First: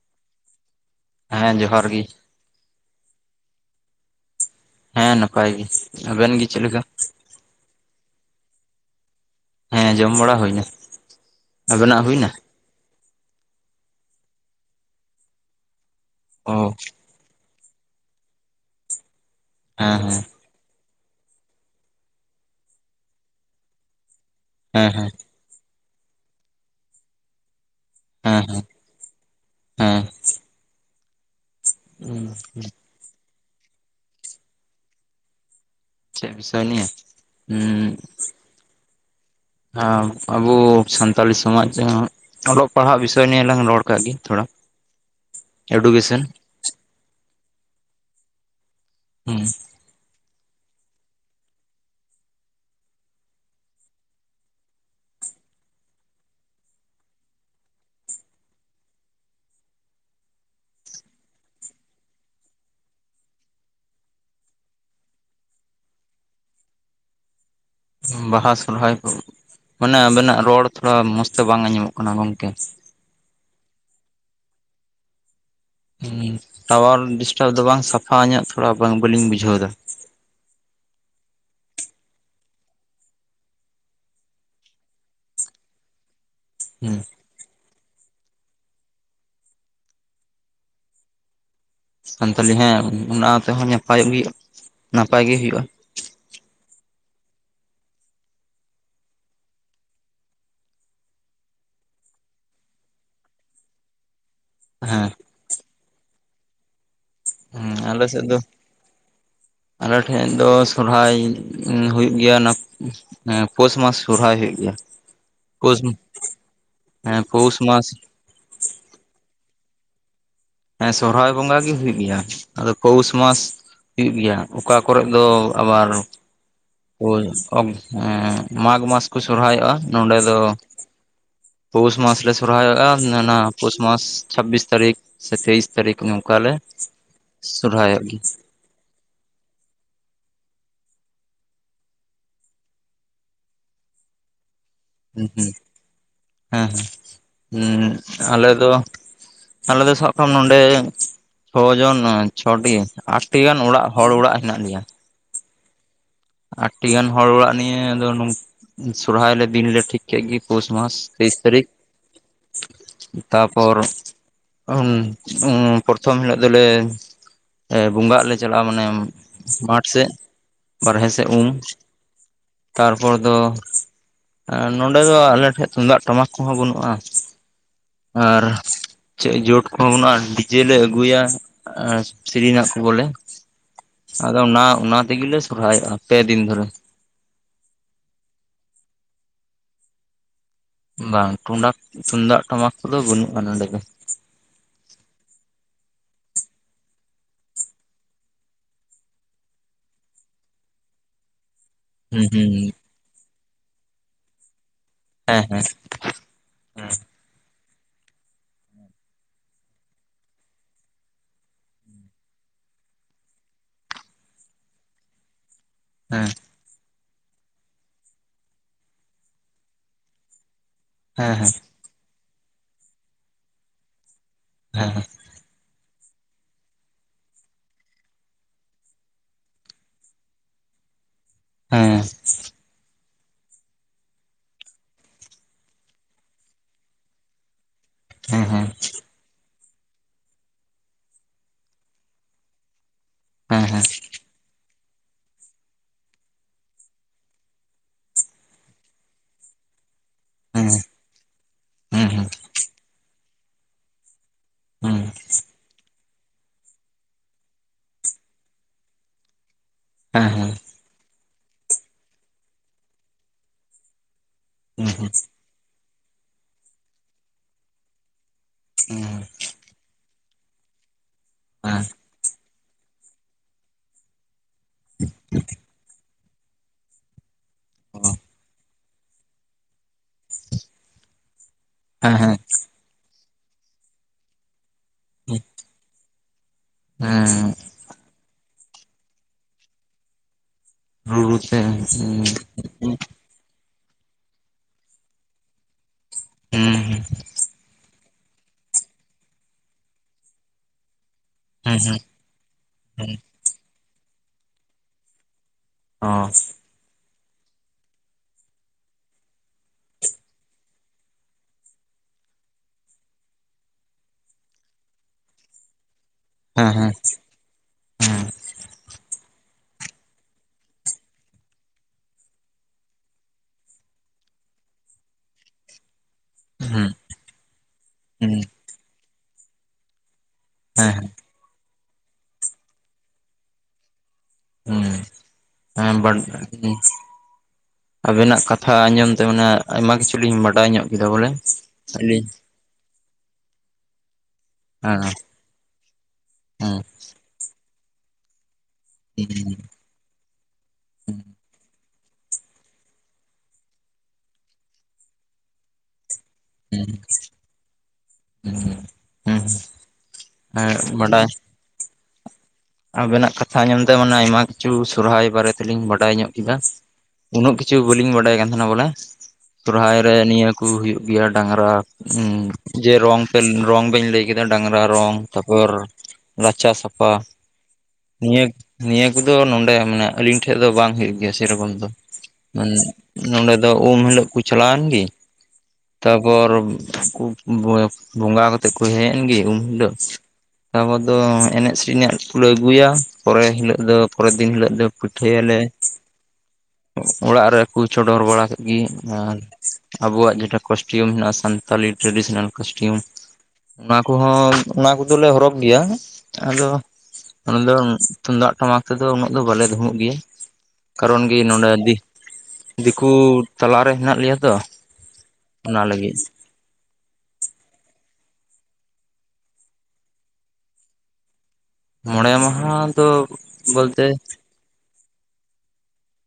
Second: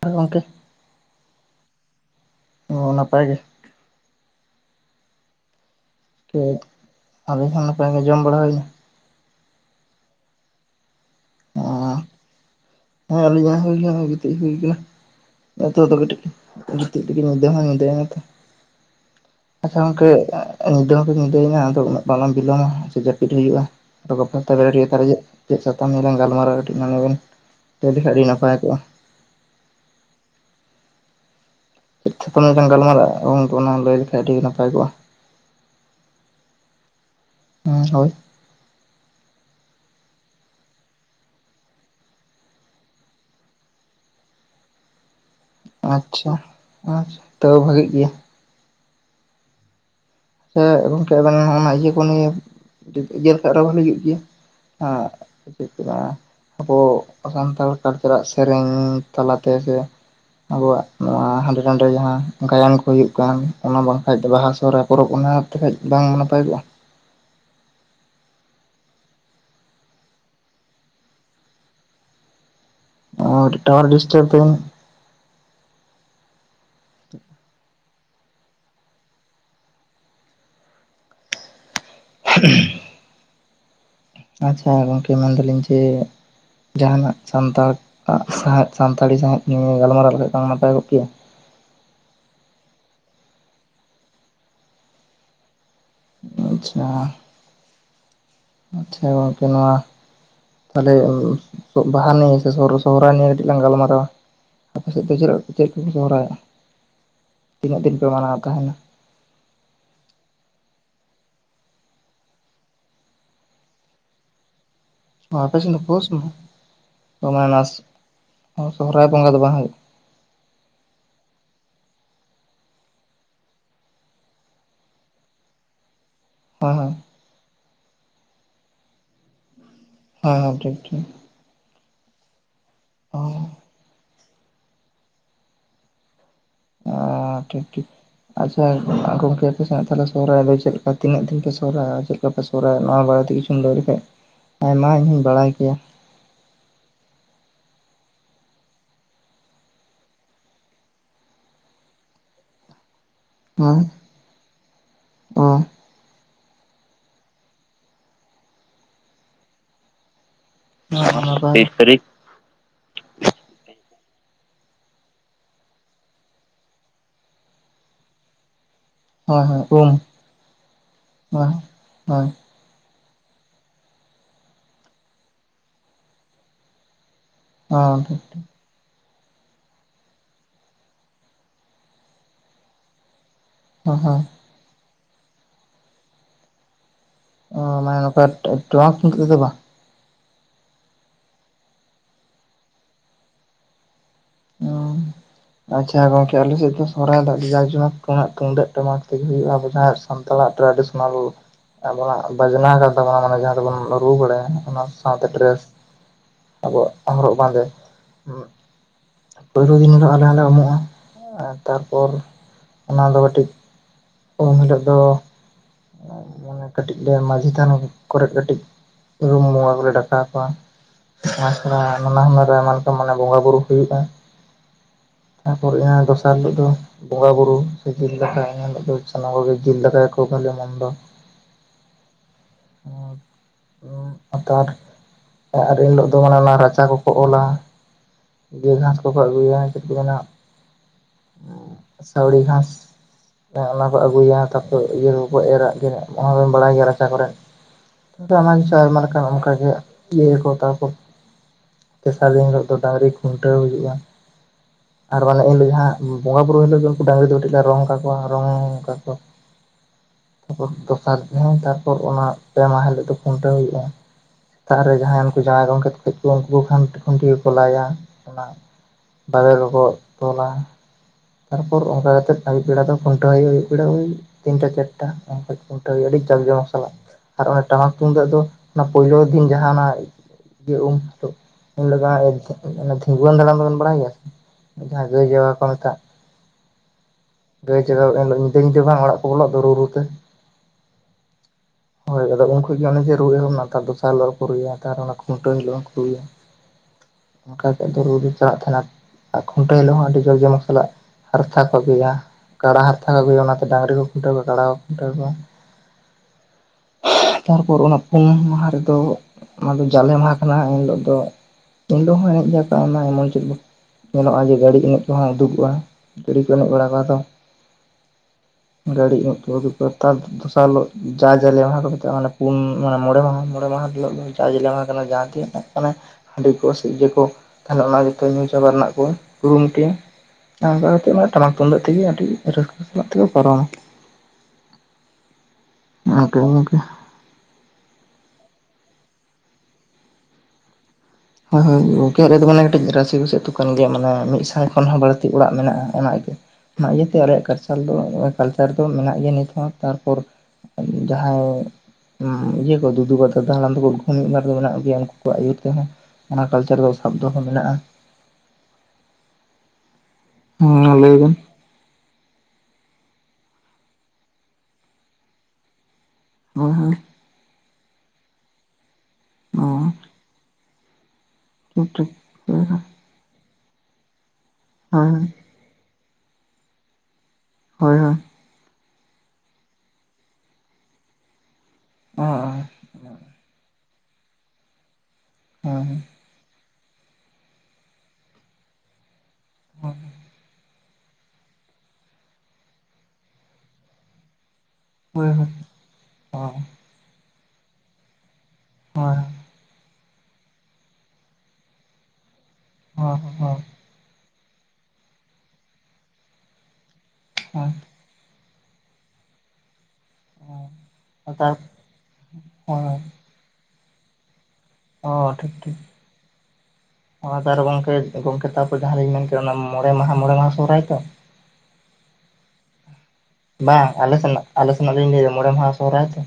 ᱦᱳᱭ ᱜᱚᱢᱠᱮ ᱦᱮᱸ ᱡᱚᱦᱟᱨ ᱜᱤ᱾ ᱚ ᱱᱟᱯᱟᱭ ᱜᱮ᱾ ᱦᱮᱸ ᱱᱟᱯᱟᱭ ᱜᱮ ᱟᱵᱮᱱ ᱜᱮ ᱪᱮᱫ ᱞᱮᱠᱟ᱾ ᱟᱞᱤᱧ ᱦᱚ ᱸᱱᱟᱯᱟᱭ ᱜᱮ ᱡᱚᱢ ᱵᱟᱲᱟ ᱦᱩᱭᱱᱟ? ᱦᱮᱸ ᱡᱚᱢ ᱵᱟᱲᱟ ᱦᱩᱭ ᱱᱟ ᱟᱵᱮᱱᱟᱜ ᱦᱩᱭᱱᱟ? ᱦᱮᱸ ᱟᱞᱤᱧ ᱦᱩᱭᱱᱟ, ᱦᱚᱸᱜ ᱚᱭ ᱜᱤᱛᱤᱡ ᱦᱩᱭ ᱠᱟᱱᱟ᱾ ᱱᱮᱛᱚᱜ ᱫᱚ ᱠᱟᱹᱴᱤᱡ ᱚ ᱜᱤᱛᱤᱡ ᱟ. ᱰᱤ ᱧᱤᱫᱟ. ᱦᱚᱸ ᱧᱤᱫᱟ. ᱭ ᱱᱟ ᱛᱚ ᱟᱪᱪᱷᱟ ᱦᱮᱸ ᱜᱚᱢᱠᱮ ᱦᱮᱸ ᱧᱤᱫᱟᱹ ᱦᱚᱸᱛᱚ ᱧᱤᱫᱟᱹᱭᱮᱱᱟ ᱟᱫᱚ ᱩᱱᱟᱹᱜ ᱵᱟᱞᱟᱝ ᱵᱤᱞᱚᱢᱟ ᱥᱮ ᱡᱟᱹᱯᱤᱫ ᱦᱩᱭᱩᱜᱼᱟ᱾ ᱟᱫᱚ ᱜᱟᱯᱟ ᱥᱮᱛᱟᱜ ᱵᱮᱨᱮᱫ ᱦᱩᱭᱩᱜᱼ ᱦᱮᱸ ᱟ ᱛᱟᱦᱞᱮ ᱡᱮ ᱪᱮᱫ ᱥᱟᱛᱟᱢ ᱱᱤᱭᱟᱹ ᱞᱟᱝ ᱜᱟᱞᱢᱟᱨᱟᱣᱼᱟ ᱠᱟᱹᱴᱤ ᱢᱟᱱᱮ ᱵᱤᱱ ᱞᱟᱹᱭ ᱞᱮᱠᱷᱟᱡ ᱟᱹᱰᱤ ᱦᱮᱸ ᱦᱮᱸ ᱱᱟᱯᱟᱭ ᱦᱮᱸ ᱠᱚᱜᱼᱟ᱾ ᱦᱮᱸ ᱪᱮᱫ [unintelligible] ᱜᱟᱞᱢᱟᱨᱟᱜᱼᱟ ᱜᱚᱝᱠᱮ ᱚᱱᱟ ᱞᱟᱹᱭ ᱞᱮᱠᱷᱟᱱ ᱟᱹᱰᱤ ᱱᱟᱯᱟᱭ ᱠᱚᱜᱼᱟ᱾ ᱪᱮᱫ ᱵᱤᱥᱚᱭ ᱱᱤᱭᱮ ᱩᱸ ᱦᱮᱸ ᱦᱳᱭ ᱦᱮᱸ ᱟᱵᱚ ᱥᱟᱱᱛᱟᱞᱤ ᱥᱚᱢᱟᱡᱽ ᱡᱟᱸᱦᱟ ᱚᱞᱚᱜ ᱯᱟᱲᱦᱟᱜ ᱵᱤᱥᱚᱭ ᱱᱤᱭᱮ ᱞᱟᱝ ᱨᱚᱲ ᱠᱟᱜ ᱜᱮ ᱛᱷᱚᱲᱟ᱾ ᱮᱰᱩᱠᱮᱥᱚᱱ ᱟᱪᱪᱷᱟ ᱟᱪᱪᱷᱟ ᱛᱟᱹᱣ ᱵᱷᱟᱹᱜᱤᱜ ᱜᱮᱭᱟ᱾ ᱦᱩᱸ ᱥᱮ ᱜᱚᱢᱠᱮ ᱟᱵᱤᱱ [unintelligible] ᱤᱭᱟᱹ ᱠᱚ ᱱᱤᱭᱮ [unintelligible] ᱤᱡᱟᱹ ᱞᱮᱠᱟᱱ ᱫᱚᱦᱚᱸ ᱵᱷᱟᱞᱤ ᱦᱩᱭᱩᱜ ᱜᱮᱭᱟ ᱦᱮᱸ᱾ [unintelligible] ᱠᱚ ᱥᱟᱱᱛᱟᱲ ᱠᱟᱞᱪᱟᱨᱟᱜ ᱥᱮᱨᱮᱧ ᱛᱟᱞᱟᱛᱮ ᱥᱮ ᱟᱵᱚᱣᱟᱜ ᱱᱚᱣᱟ ᱦᱟᱸᱰᱮ ᱱᱟᱰᱮ ᱡᱟᱦᱟᱸ ᱜᱟᱭᱟᱱ ᱠᱚ ᱦᱩᱭᱩᱜ ᱠᱟᱱ ᱚᱱᱟ ᱵᱟᱝᱠᱷᱟᱡ ᱫᱚ ᱵᱟᱦᱟ ᱥᱚᱦᱨᱟᱭ᱾ ᱯᱚᱨᱚᱵᱽ ᱚᱱᱟ ᱛᱮᱠᱷᱟᱡ ᱵᱟᱝ ᱱᱟᱯᱟᱭ ᱠᱚᱜᱼᱟ? ᱵᱟᱦᱟ ᱥᱚᱦᱨᱟᱭ ᱠᱚ ᱢᱟᱱᱮ ᱟᱵᱮᱱᱟᱜ ᱨᱚᱲ ᱛᱷᱚᱲᱟ ᱢᱚᱸᱡᱽᱛᱮ ᱵᱟᱝ ᱟᱸᱡᱚᱢᱚᱜ ᱠᱟᱱᱟ ᱜᱚᱝᱠᱮ᱾ ᱚ ᱴᱟᱣᱟᱨᱮ ᱰᱤᱥᱴᱟᱵᱤᱝ᱾ ᱴᱟᱣᱟᱨ ᱰᱤᱥᱴᱟᱯ ᱫᱚ ᱵᱟᱝ ᱥᱟᱯᱷᱟ ᱧᱚᱜ ᱛᱷᱚᱲᱟ ᱵᱟᱝ ᱵᱟᱹᱞᱤᱧ ᱵᱩᱡᱷᱟᱹᱣ ᱮᱫᱟ᱾ [unintelligible] ᱟᱪᱪᱷᱟ ᱜᱚᱝᱠᱮ ᱢᱮᱱᱫᱟᱞᱤᱧ ᱡᱮ ᱦᱩᱸ ᱡᱟᱦᱟᱱᱟᱜ ᱥᱟᱱᱛᱟᱲᱟᱜ ᱥᱟᱸᱦᱮᱫ ᱥᱟᱱᱛᱟᱲᱤ ᱥᱟᱦᱮᱫ ᱱᱤᱭᱮ ᱜᱟᱞᱢᱟᱨᱟᱣ ᱞᱮᱠᱷᱟᱡ ᱵᱟᱝ ᱱᱟᱯᱟᱭ ᱠᱚᱜ ᱠᱮᱭᱟ? ᱥᱟᱱᱛᱟᱞᱤ ᱦᱮᱸ ᱚᱱᱟ ᱛᱮᱦᱚᱸ ᱱᱟᱯᱟᱭᱚᱜ ᱜᱮ ᱱᱟᱯᱟᱭ ᱜᱮ ᱦᱩᱭᱩᱜᱼᱟ᱾ ᱟᱪᱪᱷᱟ ᱟᱪᱪᱷᱟ ᱜᱚᱝᱠᱮ ᱱᱚᱣᱟ ᱛᱟᱦᱚᱞᱮ ᱵᱟᱦᱟᱨ ᱱᱤᱭᱮ ᱥᱮ ᱥᱚᱦᱚᱨᱟᱭ ᱱᱤᱭᱮ ᱠᱟᱹᱴᱤᱡ ᱞᱟᱝ ᱜᱟᱞᱢᱟᱨᱟᱣᱟ? ᱟᱯᱮ ᱦᱮᱸ ᱥᱮᱫ ᱫᱚ ᱪᱮᱫ ᱪᱮᱫ ᱞᱮᱠᱟ ᱠᱚ ᱥᱚᱦᱨᱟᱭᱚᱜ-ᱟ? ᱦᱮᱸ ᱟᱞᱮ ᱥᱮᱫ ᱫᱚ ᱟᱞᱮ ᱴᱷᱮᱱ ᱫᱚ ᱥᱚᱨᱦᱟᱭ ᱦᱩᱭᱩᱜ ᱜᱮᱭᱟ ᱱᱟᱯ ᱦᱮᱸ ᱯᱳᱥᱢᱟᱥ ᱥᱚᱨᱦᱟᱭ ᱦᱩᱭᱩᱜ ᱜᱮᱭᱟ᱾ ᱟᱯᱮᱥᱮᱫ ᱫᱚ ᱯᱳᱥ ᱢᱟᱥ ᱦᱮᱸ ᱛᱳ ᱢᱟᱱᱮ ᱯᱳᱥ ᱱᱟᱥ ᱢᱟᱥ ᱥᱚᱦᱨᱟᱭ ᱵᱚᱸᱜᱟ ᱫᱚ ᱵᱟᱝ ᱦᱩᱭᱩᱜᱼᱟ? ᱦᱮᱸ ᱥᱚᱨᱦᱟᱭ ᱵᱚᱸᱜᱟ ᱜᱮ ᱦᱩᱭᱩᱜ ᱜᱮᱭᱟ ᱟᱫᱚ ᱯᱳᱥ ᱢᱟᱥ ᱦᱩᱭᱩᱜ ᱜᱮᱭᱟ ᱚᱠᱟ ᱠᱚᱨᱮ ᱫᱚ ᱟᱵᱟᱨ ᱦᱮᱸ ᱦᱮᱸ [unintelligible] ᱢᱟᱜᱽ ᱢᱟᱥ ᱠᱚ ᱥᱚᱨᱦᱟᱭᱚᱜᱼᱟ ᱱᱚᱸᱰᱮ ᱦᱮᱸ ᱫᱚ ᱦᱮᱸ ᱴᱷᱤᱠ ᱴᱷᱤᱠ ᱯᱳᱥᱢᱟᱥ ᱞᱮ ᱥᱚᱨᱦᱟᱭᱚᱜᱼᱟ ᱚ ᱚᱱᱟ ᱯᱳᱥᱢᱟᱥ ᱪᱷᱟᱵᱵᱤᱥ ᱛᱟᱹᱨᱤᱠᱷ ᱥᱮ ᱛᱮᱭᱤᱥ ᱛᱟᱹᱨᱤᱠᱷ ᱱᱚᱝᱠᱟᱞᱮ ᱚ ᱴᱷᱤᱠ ᱴᱷᱤᱠ ᱥᱚᱨᱦᱟᱭᱚᱜ ᱜᱮ ᱟᱪ ᱦᱮ ᱜᱚᱝᱠᱮ ᱟᱯᱮᱥᱮᱱᱟᱜ ᱛᱟᱦᱚᱞᱮ ᱥᱚᱦᱨᱟᱭ ᱫᱚ ᱪᱮᱫ ᱞᱮᱠᱟ ᱛᱤᱱᱟᱹᱜ ᱫᱤᱱ ᱯᱮ ᱥᱚᱨᱦᱟᱭᱟ ᱪᱮᱫ ᱞᱮᱠᱟ ᱯᱮ ᱥᱚᱦᱚᱨᱟᱭᱼᱟ ᱱᱚᱣᱟ ᱵᱟᱨᱮᱛᱮ ᱠᱤᱪᱷᱩᱢ ᱞᱟᱹᱭ ᱞᱮᱠᱷᱟᱡ? ᱟᱭᱢᱟ ᱤᱧᱦᱩᱧ ᱦᱮᱸ ᱦᱮᱸ ᱵᱟᱲᱟᱭ ᱜᱮᱭᱟ᱾ ᱦᱮᱸ ᱦᱮᱸ ᱟᱞᱮ ᱫᱚ ᱟᱞᱮ ᱫᱚ ᱥᱟᱵ ᱠᱟᱜ ᱢᱮ ᱱᱚᱰᱮ ᱪᱷᱚ ᱡᱚᱱ ᱪᱷᱚᱴᱤ ᱟᱴ -ᱴᱤ ᱜᱟᱱ ᱦᱮᱸ ᱚᱲᱟᱜ ᱦᱚᱲ ᱚᱲᱟᱜ ᱦᱮᱱᱟᱜ ᱞᱮᱭᱟ᱾ ᱚ ᱟᱴ ᱴᱤ ᱜᱟᱱ ᱦᱚᱲ ᱚᱲᱟᱜ ᱱᱤᱭᱮ ᱟᱫᱚ ᱥᱚᱨᱦᱟᱭ ᱞᱮ ᱫᱤᱱ ᱞᱮ ᱴᱷᱤᱠ ᱼᱠᱮᱜ ᱜᱤ ᱯᱳᱥ ᱢᱟᱥ ᱛᱮᱭᱤᱥ ᱛᱟᱨᱤᱠᱷ᱾ ᱱᱟᱯᱟᱭ ᱛᱟᱯᱚᱨ [unintelligible] ᱯᱚᱨᱛᱷᱚᱢ ᱦᱤᱞᱳᱜ ᱫᱚᱞᱮ ᱵᱚᱸᱜᱟᱜ ᱞᱮ ᱪᱟᱞᱟᱜᱼᱟ ᱢᱟᱱᱮᱢ ᱦᱳᱭ ᱦᱳᱭ ᱩᱢ᱾ ᱵᱟᱨᱦᱮ ᱥᱮᱫ ᱩᱢ ᱦᱳᱭ ᱦᱳᱭ ᱛᱟᱯᱚᱨ ᱫᱚ ᱟᱨ ᱱᱚᱸᱰᱮ ᱫᱚ ᱟᱞᱮ ᱴᱷᱮᱡ ᱛᱩᱢᱫᱟᱜ ᱴᱟᱢᱟᱠ ᱠᱚᱦᱚᱸ ᱵᱟᱹᱱᱩᱜᱼᱟ ᱟᱨ ᱪᱮᱫ ᱡᱳᱴ ᱠᱚᱦᱚᱸ ᱵᱟᱹᱱᱩᱜ ᱰᱤᱡᱮ ᱞᱮ ᱟᱹᱜᱩᱭᱟ ᱥᱤᱨᱤᱱᱟᱜ ᱠᱚ ᱵᱚᱞᱮ᱾ ᱦᱳᱭ ᱦᱳᱭ ᱟᱫᱚ ᱚᱱᱟ ᱚᱱᱟ ᱛᱮᱜᱮᱞᱮ ᱥᱚᱨᱦᱟᱭᱚᱜᱼᱟ, ᱯᱮ ᱫᱤᱱ ᱫᱷᱚᱨᱮ᱾ ᱚ ᱢᱟᱱᱮ ᱱᱚᱝᱠᱟ ᱴᱟᱢᱟᱠ ᱛᱩᱢᱫᱟᱜ ᱛᱮᱫᱚ ᱵᱟᱝ? ᱵᱟᱝ ᱴᱩᱱᱟᱠ ᱛᱩᱢᱫᱟᱜ ᱴᱟᱢᱟᱠ ᱠᱚᱫᱚ ᱵᱟᱹᱱᱩᱜᱼᱟ ᱱᱚᱸᱰᱮ ᱫᱚ᱾ ᱚ ᱟᱪᱪᱷᱟ ᱜᱚᱝᱠᱮ ᱟᱞᱮᱥᱮᱫ ᱫᱚ ᱥᱚᱨᱦᱟᱭ ᱫᱟᱜ ᱡᱟᱠ ᱡᱚᱢᱟᱠ ᱠᱷᱚᱱᱟᱜ ᱛᱩᱢᱫᱟᱹᱜ ᱴᱟᱢᱟᱠ ᱛᱮᱜᱮ ᱦᱩᱭᱩᱜᱼᱟ ᱟᱵᱚ ᱡᱟ ᱥᱟᱱᱛᱟᱲᱟᱜ ᱴᱨᱟᱰᱤᱥᱟᱱᱟᱞ ᱟᱵᱚᱱᱟᱜ ᱦᱩᱸ ᱦᱩᱸ ᱵᱟᱡᱱᱟ ᱠᱟᱱ ᱛᱟᱵᱚᱱᱟ ᱢᱟᱱᱮ ᱡᱟᱦᱟᱸ ᱛᱮᱵᱚᱱ ᱨᱩ ᱵᱟᱲᱟᱭᱟ ᱚᱱᱟ ᱥᱟᱶᱛᱮ ᱦᱮᱸ ᱰᱨᱮᱥ, ᱦᱮᱸ ᱦᱮᱸ ᱟᱵᱚᱣᱟᱜ ᱦᱚᱨᱚᱜ ᱵᱟᱸᱫᱮ ᱯᱩᱭᱞᱩ ᱫᱤᱱ ᱦᱤᱞᱳᱜ ᱟᱞᱮ ᱦᱚᱸᱞᱮ ᱩᱢᱩᱜᱼᱟ, ᱛᱟᱨᱯᱚᱨ ᱚᱱᱟ ᱫᱚ ᱠᱟᱹᱴᱤᱡ ᱩᱢ ᱦᱤᱞᱳᱜ ᱫᱚ ᱦᱮᱸ, ᱮ ᱠᱟᱹᱴᱤᱡ ᱞᱮ ᱢᱟᱹᱡᱷᱤ ᱛᱷᱟᱱ ᱠᱚᱨᱮᱜ ᱠᱟᱹᱴᱤᱡ ᱨᱩᱢ ᱵᱚᱸᱜᱟ ᱠᱚᱞᱮ ᱰᱟᱠᱟᱣ ᱠᱚᱣᱟ᱾ ᱦᱮᱸ ᱦᱮᱸ ᱟᱨ ᱦᱮᱸ ᱛᱷᱚᱲᱟ ᱱᱟᱱᱟᱦᱩᱱᱟᱹᱨ ᱟᱭᱢᱟ ᱞᱮᱠᱟ ᱵᱚᱸᱜᱟᱵᱩᱨᱩ ᱦᱩᱭᱩᱜᱼᱟ᱾ ᱦᱮᱸ, ᱦᱮᱸ, ᱛᱟᱯᱚᱨᱮ ᱫᱚᱥᱟᱨ ᱦᱤᱞᱚᱜ ᱫᱚ ᱵᱚᱸᱜᱟ ᱵᱩᱨᱩ ᱥᱮ ᱡᱤᱞ ᱫᱟᱠᱟ ᱮᱱᱮ ᱦᱤᱞᱚᱜ ᱫᱚ, ᱥᱟᱱᱟᱢ ᱠᱚᱜᱮ ᱡᱤᱞ ᱫᱟᱠᱚ ᱠᱚᱠᱚ ᱢᱚᱢ‌ᱟ ᱩᱱᱫᱚ᱾ ᱦᱮᱸ, [unintelligible] ᱦ ᱟᱛᱟᱨ ᱟᱨ ᱮᱱᱦᱤᱞᱳᱜ ᱫᱚ ᱚᱱᱮ ᱚᱱᱟ ᱨᱟᱪᱟ ᱠᱚᱠᱚ ᱚᱞᱟ, ᱦᱮᱸ ᱦᱮᱸ ᱵᱷᱮᱜᱟᱨ, ᱡᱚᱛᱚ ᱠᱚ ᱟᱹᱜᱩᱭᱟ ᱪᱮᱛ ᱠᱚ ᱢᱮᱱᱟᱜ ᱥᱟᱹᱣᱲᱤ ᱜᱷᱟᱥ, ᱦᱮᱸ ᱦᱮᱸ ᱦᱮᱸ ᱦᱮᱸ ᱦᱮᱸ ᱦᱮᱸ ᱡᱟᱦᱟᱸ ᱛᱟᱯᱚᱨ ᱤᱭᱟᱹ ᱨᱮᱠᱚ ᱮᱨᱟᱜ ᱜᱮ ᱚᱱᱟᱵᱮᱱ ᱵᱟᱲᱟᱭ ᱜᱮᱭᱟ ᱨᱟᱪᱟ ᱠᱚᱨᱮᱜ᱾ [unintelligible] ᱚᱱᱠᱟ ᱜᱮ, ᱞᱟᱹᱭᱟᱠᱚ ᱛᱟᱨᱯᱚᱨ ᱛᱮᱥᱟᱨ ᱫᱤᱱ ᱦᱤᱞᱳᱜ ᱫᱚ ᱰᱟᱝᱨᱤ ᱠᱷᱩᱱᱴᱟᱹᱣ ᱦᱩᱭᱩᱜᱼᱟ᱾ ᱟᱨ ᱢᱟᱱᱮ ᱮᱱᱤᱞᱳᱜ ᱡᱟᱦᱟᱸ ᱵᱚᱸᱜᱟᱵᱩᱨᱩ ᱦᱤᱞᱳᱜ ᱜᱮ ᱩᱱᱠᱩ ᱰᱟᱝᱨᱤ ᱫᱚ ᱠᱟᱹᱴᱤᱡ ᱞᱮ ᱨᱚᱝ ᱠᱟ ᱠᱚᱣᱟ, ᱨᱚᱝ ᱛᱟᱨᱯᱚᱨ, ᱛᱟ ᱯᱚᱨ ᱫᱚ, [unintelligible] ᱛᱟᱨᱯᱚᱨ ᱚᱱᱟ ᱯᱮ ᱢᱟᱦᱟᱸ ᱦᱤᱞᱳᱜ ᱫᱚ ᱠᱷᱩᱱᱴᱟᱹᱣ ᱦᱩᱭᱩᱜᱼᱟ ᱥᱮᱛᱟᱜ ᱨᱮ ᱡᱟᱦᱟᱸ ᱩᱱᱠᱩ ᱡᱟᱶᱟᱭ ᱜᱚᱝᱠᱮᱛ ᱠᱚ ᱩᱱᱠᱩ ᱠᱚ ᱠᱷᱟᱱᱴᱤ ᱠᱚ ᱠᱚ ᱞᱟᱭᱟ ᱚᱱᱟ ᱵᱟᱵᱮᱨ ᱠᱚᱠᱚ ᱛᱚᱞᱟ ᱛᱟᱨᱯᱚᱨ ᱚᱱᱠᱟ ᱠᱟᱛᱮᱮᱫ ᱟᱹᱭᱩᱵ ᱵᱮᱲᱟ ᱫᱚ ᱠᱷᱩᱱᱴᱟᱹᱣ ᱦᱩᱭᱩᱜ ᱟᱹᱭᱩᱵ ᱟᱹᱭᱩᱵ ᱵᱮᱲᱟ ᱳᱭ ᱛᱤᱱᱴᱟ ᱪᱟᱨᱴᱟ ᱚᱱᱠᱟ ᱠᱷᱩᱱᱴᱟᱹᱣᱼᱟ ᱟᱹᱰᱤ ᱡᱟᱸᱠ ᱡᱚᱢᱚᱠ ᱥᱟᱞᱟᱜ᱾ ᱟᱨ ᱚᱱᱟ ᱴᱟᱢᱟᱠ ᱛᱩᱢᱫᱟᱜ ᱫᱚ ᱚᱱᱟ ᱯᱳᱭᱞᱳ ᱫᱤᱱ ᱡᱟᱦᱟᱸ ᱤᱭᱟᱹ ᱩᱢ ᱩᱱ ᱦᱮᱸ ᱦᱮᱸ ᱦᱮᱸ ᱦᱤᱞᱚᱜᱼᱟᱜ ᱦᱮᱸ [unintelligible] [unintelligible] ᱫᱟᱲᱟᱱ ᱫᱚᱵᱚᱱ ᱵᱟᱲᱟᱭ ᱜᱮᱭᱟ ᱥᱮ ᱡᱟᱦᱟᱸ ᱜᱟᱹᱭ ᱡᱟᱭᱜᱟ ᱠᱚ ᱢᱮᱛᱟᱜ᱾ ᱦᱮᱸ, ᱜᱟᱹᱭ ᱡᱟᱜᱟᱣ ᱮᱱ ᱦᱤᱞᱳᱜ ᱧᱤᱫᱟᱹ ᱧᱤᱫᱟᱹ ᱵᱟᱝ ᱚᱲᱟᱜ ᱠᱚ ᱵᱚᱞᱚᱜ ᱫᱚ ᱨᱩ ᱨᱩᱛᱮ, ᱨᱩ ᱛᱮ ᱟᱫᱚ ᱩᱱ ᱠᱷᱚᱡ ᱜᱮ ᱚᱱᱮ [unintelligible] ᱡᱮ ᱨᱩ ᱮᱦᱚᱵ ᱱᱟ ᱛᱟᱨ ᱫᱚᱥᱟᱨ ᱦᱤᱞᱳᱜ ᱦᱚᱸᱠᱚ ᱨᱩᱭᱟ ᱛᱟᱨ ᱚᱱᱟ ᱠᱷᱩᱱᱴᱟᱹᱣ ᱦᱤᱞᱳᱜ ᱦᱚᱸᱠᱚ ᱨᱩᱭᱟ᱾ ᱦᱩᱸ ᱚᱱᱠᱟ ᱠᱟᱛᱮ ᱨᱩᱨᱩ ᱪᱟᱞᱟᱜ ᱛᱟᱦᱮᱱᱟ ᱟᱨ ᱠᱷᱩᱱᱴᱟᱹᱣ ᱦᱤᱞᱳᱜ ᱦᱚᱸ ᱟᱹᱰᱤ ᱡᱳᱨ ᱡᱚᱢᱚᱠ ᱥᱟᱞᱟᱜ ᱦᱟᱨᱛᱟ ᱠᱚ ᱦᱩᱸ ᱟᱹᱜᱩᱭᱟ᱾ ᱠᱟᱲᱟ ᱦᱟᱨᱛᱠᱚ ᱦᱩᱸ ᱟᱹᱜᱩᱭᱟ ᱚᱱᱟᱛᱮ ᱰᱟᱝᱨᱤ ᱠᱚ ᱠᱷᱩᱱᱴᱟᱹᱣ ᱠᱚᱣᱟ ᱠᱟᱲᱟ ᱠᱚ ᱠᱷᱩᱱᱴᱟᱹᱣ ᱠᱚᱣᱟ᱾ ᱚ, ᱛᱟᱨᱯᱚᱨ ᱚᱱᱟ ᱯᱩᱱ ᱢᱟᱦᱟᱸ ᱨᱮᱫᱚ ᱚᱱᱟ ᱫᱚ ᱡᱟᱞᱮ ᱢᱟᱦᱟᱸ ᱠᱟᱱᱟ ᱮᱱᱦᱤᱞᱚᱜ ᱫᱚ ᱮᱱ ᱦᱤᱞᱳ ᱦᱚᱸ ᱮᱱᱮᱡ ᱜᱤᱭᱟ ᱠᱚ [unintelligible] ᱧᱮᱞᱚᱜᱼᱟ ᱡᱮ ᱜᱟᱹᱲᱤ ᱮᱱᱮᱡ ᱠᱚᱦᱚᱸ ᱩᱫᱩᱜᱚᱜᱼᱟ᱾ ᱜᱟᱹᱲᱤ ᱠᱚ ᱦᱮᱸ ᱮᱱᱮᱡ ᱵᱟᱲᱟ ᱦᱮᱸ ᱠᱚᱣᱟ ᱛᱚ, ᱦᱮᱸ ᱜᱟᱹᱲᱤ ᱮᱱᱮᱡ ᱠᱚ ᱩᱫᱩᱜ ᱠᱚᱣᱟ ᱛᱟ ᱫᱚᱥᱟᱨ ᱦᱤᱞᱳᱜ ᱡᱟᱡᱽᱟᱞᱮ ᱢᱟᱦᱟᱸ ᱠᱚ ᱢᱮᱛᱟᱜᱼᱟ ᱢᱟᱱᱮ ᱯᱩᱱ‌ ᱢᱟᱱᱮ ᱢᱸᱚᱬᱮ ᱢᱟᱦᱟᱸ ᱢᱚᱬᱮᱸ ᱢᱟᱦᱟᱸ ᱦᱤᱞᱳᱜ ᱫᱚ ᱡᱟᱡᱽᱞᱮ ᱢᱟᱦᱟᱸ ᱠᱟᱱᱟ ᱡᱟᱦᱟᱸ ᱜᱮ ᱠᱟᱱᱟ ᱦᱟᱺᱰᱤ ᱠᱚ ᱥᱮ ᱦᱮᱸ ᱤᱭᱟᱹ ᱠᱚ ᱛᱟᱦᱞᱮ ᱚᱱᱟ ᱜᱮᱠᱚ ᱧᱩ ᱪᱟᱵᱟ ᱨᱮᱱᱟᱜ ᱠᱚ ᱠᱩᱨᱩᱢᱩᱴᱩᱭᱟ᱾ ᱚᱱᱠᱟ ᱠᱟᱛᱮᱜ ᱢᱟᱱᱮ ᱚᱱᱟ ᱴᱟᱢᱟᱠ ᱛᱩᱢᱫᱟᱜ ᱛᱮᱜᱮ ᱟᱹᱰᱤ ᱨᱟᱹᱥᱠᱟᱹ ᱥᱟᱞᱟᱜ ᱛᱮᱠᱚ ᱯᱟᱨᱚᱢᱟ᱾ ᱦᱮᱸ ᱦᱮᱸ ᱚᱱᱠᱟ ᱜᱚᱝᱠᱮ [unintelligible] ᱟᱵᱮᱱᱟᱜ ᱠᱟᱛᱷᱟ ᱟᱸᱡᱚᱢ ᱛᱮ ᱢᱟᱱᱮ ᱟᱭᱢᱟ ᱠᱤᱪᱷᱩᱞ ᱞᱤᱧ ᱵᱟᱰᱟᱭ ᱧᱚᱜ ᱠᱮᱫᱟ ᱵᱚᱞᱮ, ᱦᱳᱭ, ᱦᱳᱭ, ᱜᱚᱝᱠᱮ ᱟᱹᱞᱤᱧ ᱟᱞᱮ ᱫᱚ ᱢᱟᱱᱮ ᱠᱟᱹᱴᱤᱡ ᱨᱟᱥᱮ ᱠᱟᱥᱤ ᱟᱹᱛᱩ ᱠᱟᱱ ᱜᱮᱭᱟ ᱢᱟᱱᱮ ᱢᱤᱫ ᱥᱟᱸᱭ ᱠᱷᱚᱱ ᱦᱮᱸ ᱦᱚᱸ ᱵᱟᱹᱲᱛᱤ᱾ ᱚᱲᱟᱜ ᱢᱮᱱᱟᱜᱼᱟ ᱚᱱᱟ ᱛᱮ ᱦᱮᱸ ᱚᱱᱟ ᱤᱭᱟᱹᱛᱮ ᱟᱞᱮᱭᱟᱜ ᱠᱟᱞᱪᱟᱨ ᱫᱚ ᱠᱟᱞᱪᱟᱨ ᱫᱚ ᱢᱮᱱᱟᱜ ᱦᱮᱸ ᱜᱮᱭᱟ ᱱᱤᱛ ᱦᱚᱸ ᱛᱟᱨᱯᱚᱨ ᱡᱟᱦᱟᱸᱭ ᱤᱭᱟᱹ ᱠᱚ ᱫᱩᱫᱩ ᱜᱚ ᱫᱟᱫᱟ ᱦᱟᱲᱟᱢ ᱛᱟᱠᱚ ᱩᱱᱠᱩ ᱢᱤᱫᱵᱟᱨ ᱫᱚ ᱢᱮᱱᱟᱜ ᱠᱚ ᱜᱮᱭᱟ ᱩᱱᱠᱩᱣᱟᱜ ᱟᱹᱭᱩᱨ ᱛᱮᱦᱚᱸ ᱚᱱᱟ ᱠᱟᱞᱪᱟᱨ ᱫᱚ ᱥᱟᱵᱫᱚᱦᱚ ᱢᱮᱱᱟᱜᱼᱟ ᱦᱮᱸ ᱦᱮᱸ ᱦᱩᱸ ᱞᱟᱹᱭ ᱵᱟᱰᱟᱭ ᱵᱮᱱ ᱟᱵᱮᱱᱟᱜ ᱠᱟᱛᱷᱟ ᱟᱸᱧᱚᱢ ᱛᱮ ᱢᱟᱱᱮ ᱟᱭᱢᱟ ᱠᱤᱪᱷᱩ ᱥᱚᱨᱦᱟᱭ ᱵᱟᱨᱮ ᱛᱮᱞᱤᱧ ᱵᱟᱰᱟᱭ ᱧᱚᱜ ᱠᱮᱫᱟ᱾ ᱦᱳᱭ ᱦᱳᱭ ᱩᱱᱟᱹᱜ ᱠᱤᱪᱷᱩ ᱵᱟᱹᱞᱤᱧ ᱵᱟᱰᱟᱭ ᱠᱟᱱ ᱛᱟᱦᱮᱱᱟ ᱵᱚᱞᱮ ᱥᱚᱨᱦᱟᱭ ᱨᱮ ᱱᱤᱭᱟᱹ ᱠᱩ ᱦᱩᱭᱩᱜ ᱜᱮᱭᱟ ᱰᱟᱝᱨᱟ ᱴᱷᱤᱠ ᱴᱷᱤᱠ ᱡᱮ ᱨᱚᱝ ᱨᱚᱝ ᱵᱮᱱ ᱞᱟᱹᱭ ᱠᱮᱫᱟ ᱰᱟᱝᱨᱟ ᱦᱳᱭ ᱨᱚᱝ ᱛᱚᱨ ᱯᱚᱨ ᱨᱟᱪᱟ ᱥᱟᱯᱷᱟ ᱦᱳᱭ ᱦᱳᱭ ᱱᱤᱭᱟᱹ ᱱᱤᱭᱟᱹ ᱠᱩᱫᱚ ᱱᱚᱰᱮ ᱢᱟᱱᱮ ᱟᱹᱞᱤᱧ ᱴᱷᱮᱡ ᱫᱚ ᱵᱟᱝ ᱦᱩᱭᱩᱜ ᱜᱮᱭᱟ ᱥᱮᱨᱚᱠᱚᱢ ᱫᱚ ᱦᱳᱭ ᱢᱟᱱ ᱱᱚᱰᱮ ᱫᱚ ᱩᱢ ᱦᱤᱞᱳᱜ ᱠᱩ ᱪᱟᱞᱟᱣᱮᱱᱜᱤ ᱦᱮᱸ ᱵᱮᱜᱚᱨ ᱵᱚᱸᱜᱟ ᱠᱟᱛᱮᱜ ᱠᱚ ᱦᱮᱡ ᱮᱱ ᱜᱮ ᱩᱱ ᱦᱤᱞᱳᱜ ᱛᱟᱯᱚᱨ ᱫᱚ ᱮᱱᱮᱡ ᱥᱮᱨᱮᱧ ᱟᱜ ᱠᱚᱞᱮ ᱟᱹᱜᱩᱭᱟ ᱯᱚᱨᱮ ᱦᱤᱞᱳᱜ ᱫᱚ ᱯᱚᱨᱮᱨ ᱫᱤᱱ ᱦᱤᱞᱳᱜ ᱫᱚ ᱯᱤᱴᱷᱟᱹᱭᱟᱞᱮ ᱚᱲᱟᱜ ᱨᱮᱠᱚ ᱪᱚᱰᱚᱨ ᱵᱟᱲᱟ ᱠᱮᱫ ᱜᱮ ᱟᱨ ᱟᱵᱚᱣᱟᱜ ᱡᱮᱴᱟ ᱠᱚᱥᱴᱤᱭᱩᱢ ᱢᱮᱱᱟᱜᱼᱟ ᱥᱟᱱᱛᱟᱞᱤ ᱴᱨᱮᱰᱤᱥᱱᱟᱞ ᱠᱚᱥᱴᱤᱭᱩᱢ ᱚᱱᱟ ᱠᱚᱦᱚᱸ ᱚᱱᱟ ᱠᱚᱫᱚᱞᱮ ᱦᱚᱨᱚᱜ ᱜᱮᱭᱟ ᱟᱫᱚ ᱚᱱᱟ ᱦᱳᱭ ᱫᱚ ᱛᱩᱢᱫᱟᱜ ᱴᱟᱢᱟᱠ ᱛᱮᱫᱚ ᱩᱱᱟᱹᱜ ᱫᱚ ᱵᱟᱞᱮ [unintelligible] ᱜᱮᱭᱟ ᱠᱟᱨᱚᱱ ᱦᱳᱭ ᱜᱤ ᱦᱳᱭ ᱦᱳᱭ ᱱᱚᱸᱰᱮ ᱫᱤᱠ ᱦᱳᱭ ᱫᱤᱠᱩ ᱛᱟᱞᱟᱨᱮ ᱦᱮᱱᱟᱜ ᱞᱮᱭᱟ ᱛᱚ ᱚ ᱴᱷᱤᱠ ᱴᱷᱤᱠ ᱚᱱᱟ ᱞᱟᱹᱜᱤᱫ ᱚᱱᱟ ᱛᱚ ᱟᱨ ᱜᱚᱝᱠᱮ ᱜᱚᱝᱠᱮ ᱛᱟᱯᱚᱨ ᱡᱟᱦᱟᱸᱞᱤᱧ ᱢᱮᱱ ᱠᱮᱫᱟ ᱚᱱᱟ ᱢᱚᱬᱮ ᱢᱟᱦᱟ ᱢᱚᱬᱮ ᱢᱟᱦᱟ ᱥᱚᱨᱦᱟᱭ ᱛᱚ ᱢᱚᱬᱮ ᱢᱟᱦᱟ ᱫᱚ ᱵᱟᱝ ᱵᱚᱞᱛᱮ ᱟᱞᱮ ᱥᱮᱱᱟᱜ ᱟᱞᱮ ᱥᱮᱱᱟᱜ ᱞᱤᱧ ᱞᱮᱭᱫᱟ ᱢᱚᱬᱮ ᱢᱟᱦᱟ ᱥᱚᱦᱨᱟᱭ ᱛᱚ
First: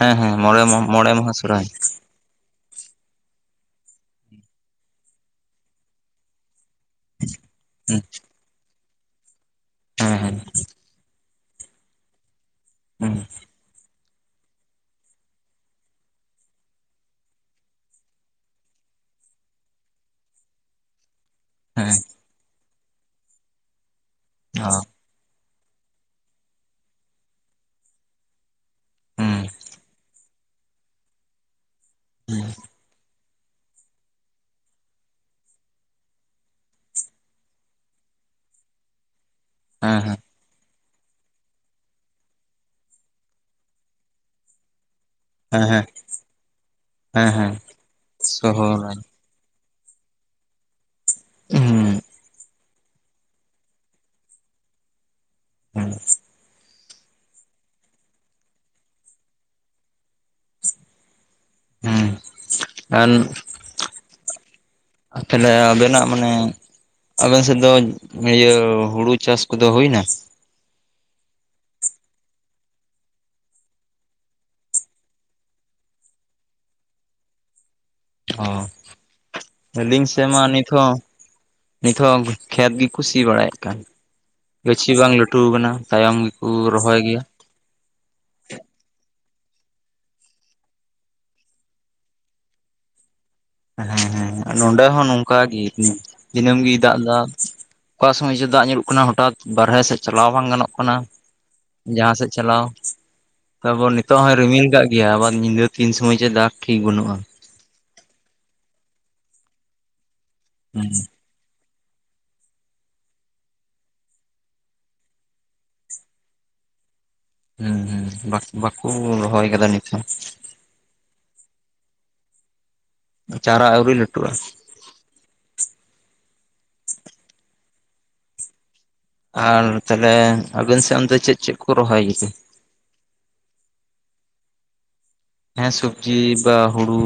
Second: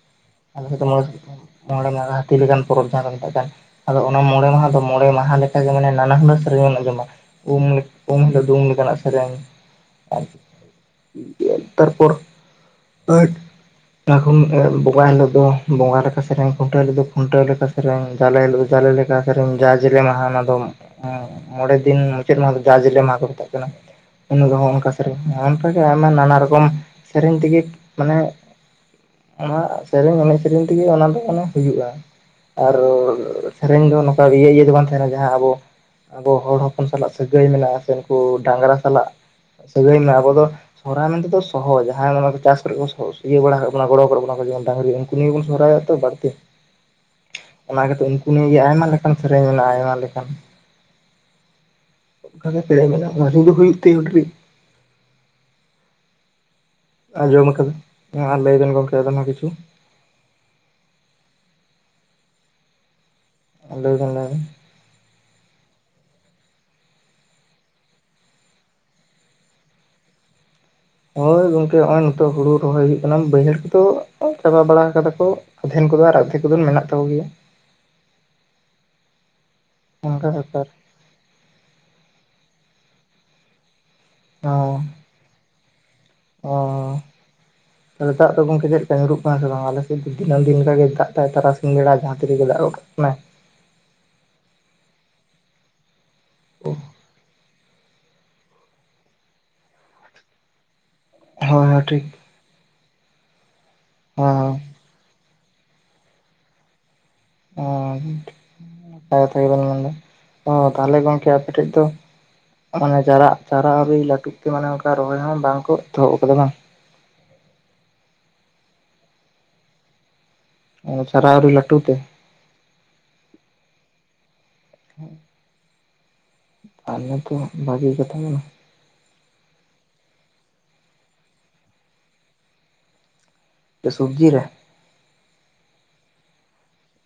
ᱦᱮᱸ ᱦᱮᱸ ᱢᱚᱬᱮ ᱟᱞᱮ ᱥᱮᱫ ᱫᱚ ᱢᱚᱬᱮ ᱢᱟᱦᱟ ᱥᱚᱨᱦᱟᱭ ᱢᱚᱬᱮ ᱢᱟᱦᱟ ᱦᱟᱹᱛᱤ ᱞᱮᱠᱟᱱ ᱯᱚᱨᱚᱵᱽ ᱡᱟᱦᱟᱸ ᱠᱚ ᱢᱮᱛᱟᱜ ᱠᱟᱱ ᱟᱫᱚ ᱚᱱᱟ ᱢᱚᱬᱮ ᱢᱟᱦᱟ ᱫᱚ ᱢᱚᱬᱮ ᱢᱟᱦᱟ ᱞᱮᱠᱟᱜᱮ ᱢᱟᱱᱮ ᱱᱟᱱᱟᱦᱩᱱᱟᱹᱨ ᱥᱮᱨᱮᱧ ᱮᱢ ᱟᱸᱡᱚᱢᱟ ᱩᱢ ᱦᱮᱸ ᱩᱢ ᱦᱤᱞᱳᱜ ᱫᱚ ᱩᱢ ᱞᱮᱠᱟᱱᱟᱜ ᱥᱮᱨᱮᱧ᱾ ᱟᱨ ᱦᱮᱸ ᱫᱤᱭᱮ ᱛᱟᱨᱯᱚᱨ ᱦᱮᱸ [unintelligible] ᱵᱚᱸᱜᱟ ᱦᱤᱞᱳᱜ ᱫᱚ ᱵᱚᱸᱜᱟ ᱞᱮᱠᱟ ᱥᱮᱨᱮᱧ ᱠᱚ ᱠᱷᱩᱱᱴᱟᱹᱣ ᱦᱤᱞᱳᱜ ᱫᱚ ᱠᱷᱩᱱᱴᱟᱹᱣ ᱞᱮᱠᱟ ᱥᱮᱨᱮᱧ ᱡᱟᱞᱮ ᱦᱤᱞᱳᱜ ᱫᱚ ᱡᱟᱞᱮ ᱞᱮ ᱠᱟ ᱥᱮᱨᱮᱧ ᱡᱟ ᱡᱮᱞᱮ ᱢᱟᱦᱟ ᱚᱱᱟ ᱫᱚ ᱢᱚᱬᱮ ᱫᱤᱱ ᱢᱩᱪᱟᱹᱫ ᱢᱟᱦᱟ ᱫᱚ ᱡᱟ ᱡᱤᱞᱮ ᱢᱟᱦᱟ ᱠᱚ ᱢᱮᱛᱟᱜ ᱠᱟᱱᱟ ᱩᱱ ᱨᱮᱦᱚ ᱚᱱᱠᱟ ᱚᱱᱠᱟᱜᱮ ᱟᱭᱢᱟ ᱱᱟᱱᱟ ᱨᱚᱠᱚᱢ ᱥᱮᱨᱮᱧ ᱛᱮᱜᱤ ᱢᱟᱱᱮ ᱦᱮᱸ ᱚᱱᱟ ᱥᱮᱨᱮᱧ ᱮᱱᱮᱡ ᱥᱮᱨᱮᱧ ᱛᱮᱜᱮ ᱚᱱᱟ ᱫᱚ ᱚᱱᱮ ᱦᱩᱭᱩᱜᱼᱟ ᱦᱮᱸ ᱟᱨ ᱥᱮᱨᱮᱧ ᱫᱚ ᱱᱚᱠᱟ ᱤᱭᱟᱹ ᱤᱭᱟᱹ ᱫᱚ ᱵᱟᱝ ᱛᱟᱦᱮᱱᱟ ᱡᱟᱦᱟᱸ ᱟᱵᱚ ᱟᱵᱚ ᱦᱚᱲ ᱦᱚᱯᱚᱱ ᱥᱟᱞᱟᱜ ᱥᱟᱹᱜᱟᱹᱭ ᱢᱮᱱᱟᱜᱼᱟ ᱥᱮ ᱱᱩᱠᱩ ᱰᱟᱝᱨᱟ ᱥᱟᱞᱟᱜ ᱥᱟᱹᱜᱟᱹᱭ ᱦᱮᱸ ᱢᱮᱱᱟᱜᱼᱟ ᱟᱵᱚ ᱫᱚ ᱥᱚᱦᱨᱟᱭ ᱢᱮᱱᱛᱮ ᱫᱚ ᱥᱚᱦᱚ ᱡᱟᱦᱟᱸᱭ ᱢᱟᱱᱮ ᱚᱱᱟ ᱠᱚ ᱪᱟᱥ ᱠᱚᱨᱮ ᱠᱚ ᱥᱚ ᱤᱭᱟᱹ ᱵᱟᱲᱟ ᱟᱠᱟᱜ ᱵᱚᱱᱟ ᱜᱚᱲᱚ ᱟᱠᱟᱫ ᱵᱚᱱᱟ ᱠᱚ ᱡᱮ ᱰᱟᱝᱨᱤ ᱩᱱ ᱱᱤᱭᱮ ᱵᱚᱱ ᱦᱮᱸ ᱦᱮᱸ ᱥᱚᱦᱨᱟᱭᱚᱜᱼᱟ ᱛᱚ ᱵᱟᱲᱛᱤ ᱦᱮᱸ ᱦᱮᱸ ᱚᱱᱟ ᱠᱟᱛᱮ ᱩᱝᱠᱩ ᱱᱤᱭᱮ ᱜᱮ ᱟᱭᱢᱟ ᱥᱚᱦᱚᱨᱟᱭ ᱞᱮᱠᱟᱱ ᱥᱮᱨᱮᱧ ᱢᱮᱱᱟᱜᱼᱟ ᱟᱭᱢᱟ ᱞᱮᱠᱟᱱ ᱦᱩᱸ ᱚᱝᱠᱟᱜᱮ ᱥᱮᱨᱮᱧ ᱢᱮᱱᱟᱜᱼᱟ [unintelligible] [inaudible] ᱟᱸᱡᱚᱢ ᱠᱟᱹᱫᱟᱹᱧ ᱦᱮᱸ ᱟᱨ ᱞᱟᱹᱭ ᱵᱮᱱ ᱜᱚᱝᱠᱮ ᱟᱵᱮᱱ ᱦᱚᱸ ᱠᱤᱪᱷᱩ ᱦᱮᱸ [unintelligible] ᱞᱟᱹᱭᱵᱮᱱ ᱞᱟᱹᱭᱵᱮᱱ ᱟᱨ ᱛᱟᱦᱚᱞᱮ ᱟᱵᱮᱱᱟᱜ ᱢᱟᱱᱮ ᱟᱵᱮᱱ ᱥᱮᱫ ᱫᱚ ᱤᱭᱟᱹ ᱦᱩᱲᱩ ᱪᱟᱥ ᱠᱚᱫᱚ ᱦᱩᱭᱱᱟ? ᱦᱳᱭ ᱜᱚᱝᱠᱮ ᱦᱚᱸᱜᱼᱚᱭ ᱱᱤᱛᱚᱜ ᱦᱩᱲᱩ ᱨᱚᱦᱚᱭ ᱦᱩᱭᱩᱜ ᱠᱟᱱᱟ ᱵᱟᱹᱭᱦᱟᱹᱲ ᱠᱚᱫᱚ ᱪᱟᱵᱟ ᱵᱟᱲᱟ ᱠᱟᱫᱟ ᱠᱚ ᱟᱫᱷᱮᱱ ᱠᱚᱫᱚ ᱟᱨ ᱟᱨᱫᱷᱮᱠ ᱠᱚᱫᱚ ᱢᱮᱱᱟᱜ ᱛᱟᱠᱚ ᱜᱮᱭᱟ᱾ ᱚ ᱟᱞᱤᱧ ᱥᱮᱜ ᱚᱱᱠᱟ ᱢᱟ ᱵᱮᱯᱟᱨ ᱱᱤᱛ ᱦᱚᱸ ᱱᱤᱛ ᱦᱚᱸ ᱠᱷᱮᱛ ᱜᱤ ᱠᱚ ᱥᱤ ᱵᱟᱲᱟᱭᱮᱫ ᱠᱟᱱ, ᱚ ᱜᱟᱹᱪᱷᱤ ᱵᱟᱝ ᱞᱟᱹᱴᱷᱩ ᱠᱟᱱᱟ ᱛᱟᱭᱚᱢ ᱠᱩ ᱨᱚᱦᱚᱭ ᱜᱮᱭᱟ᱾ [inaudible] ᱛᱟᱞᱦᱮ ᱫᱟᱜ ᱫᱚ ᱜᱚᱝᱠᱮ ᱪᱮᱫ ᱞᱮᱠᱟ ᱧᱩᱨᱩᱜ ᱠᱟᱱᱟ ᱥᱮ ᱵᱟᱝ? ᱟᱞᱮ ᱥᱮᱫ ᱫᱚ ᱫᱱᱟᱹᱢ ᱫᱤᱱ ᱞᱮᱠᱟ ᱜᱮ ᱫᱟᱜ ᱫᱟᱭ᱾ ᱛᱟᱨᱟᱥᱤᱧ ᱵᱮᱲᱟ ᱡᱟᱦᱟᱸ ᱛᱤ ᱨᱮᱜᱮ ᱫᱟᱜᱚᱜ ᱠᱟᱱᱟᱭ᱾ ᱦᱮᱸ ᱦᱮᱸ ᱦᱮᱸ ᱱᱚᱸᱰᱮ ᱦᱚᱸ ᱱᱚᱝᱠᱟᱜᱤ ᱫᱤᱱᱟᱹᱢ ᱜᱤ ᱫᱟᱜ ᱫᱟ᱾ ᱚᱠᱟ ᱥᱚᱢᱚᱭ ᱪᱚ ᱫᱟᱜ ᱧᱩᱨᱩᱜ ᱠᱟᱱᱟ ᱦᱚᱴᱟᱛ ᱵᱟᱨᱦᱮ ᱥᱮᱫ ᱪᱟᱞᱟᱣ ᱵᱟᱝ ᱜᱟᱱᱚᱜ ᱠᱟᱱᱟ᱾ ᱦᱳᱭ ᱦᱳᱭ ᱴᱷᱤᱠ ᱡᱟᱦᱟᱸ ᱥᱮᱜ ᱪᱟᱞᱟᱣ, ᱛᱟᱯᱚᱨ ᱱᱤᱛᱳᱜ ᱦᱳᱭ ᱦᱚᱸᱭ ᱨᱤᱢᱤᱞ ᱠᱟᱜ ᱜᱮᱭᱟ, ᱟᱵᱟᱨ ᱧᱤᱫᱟᱹ ᱛᱤᱱ ᱥᱚᱢᱚᱭ ᱡᱮ ᱫᱟᱜᱽ ᱴᱷᱤᱠ ᱵᱟᱹᱱᱩᱜᱼᱟ᱾ ᱚ ᱴᱷᱤᱠ ᱠᱟᱛᱷᱟ ᱜᱮᱵᱮᱱ ᱢᱮᱱᱫᱟ᱾ ᱚ ᱦᱩᱸ ᱛᱟᱦᱚᱞᱮ ᱜᱚᱝᱠᱮ ᱟᱯᱮ ᱴᱷᱮᱡ ᱫᱚ ᱢᱟᱱᱮ ᱪᱟᱨᱟᱜ ᱪᱟᱨᱟ ᱟᱹᱣᱨᱤ ᱞᱟᱹᱴᱩᱜ ᱛᱮ ᱢᱟᱱᱮ ᱚᱱᱠᱟ ᱨᱚᱦᱚᱭ ᱦᱚᱸ ᱵᱟᱝ ᱠᱚ ᱮᱛᱚᱦᱚᱵ ᱠᱟᱫᱟ ᱵᱟᱝ? ᱦᱩᱸ ᱦᱩᱸ ᱵᱟᱠ ᱵᱟᱠᱚ ᱨᱚᱦᱚᱭ ᱠᱟᱫᱟ ᱱᱤᱛ ᱦᱚᱸ᱾ ᱟᱫᱚ ᱪᱟᱨᱟ ᱟᱹᱣᱨᱤ ᱞᱟᱹᱴᱩ ᱛᱮ? ᱪᱟᱨᱟ ᱟᱹᱣᱨᱤ ᱞᱟᱹᱴᱩ ᱟ᱾ ᱛᱟᱦᱞᱮ ᱛᱚ ᱵᱷᱟᱜᱮ ᱠᱟᱛᱷᱟ ᱠᱟᱱᱟ᱾ ᱟᱨ ᱛᱟᱞᱦᱮ ᱟᱵᱮᱱ ᱥᱮᱫ ᱚᱱᱛᱮ ᱪᱮᱫ ᱪᱮᱫ ᱠᱚ ᱨᱚᱦᱚᱭ ᱜᱮᱛᱮ? ᱪᱮᱫ ᱥᱚᱵᱡᱤ ᱨᱮ? ᱦᱮᱸ ᱥᱚᱵᱡᱤ ᱵᱟ ᱦᱩᱲᱩ,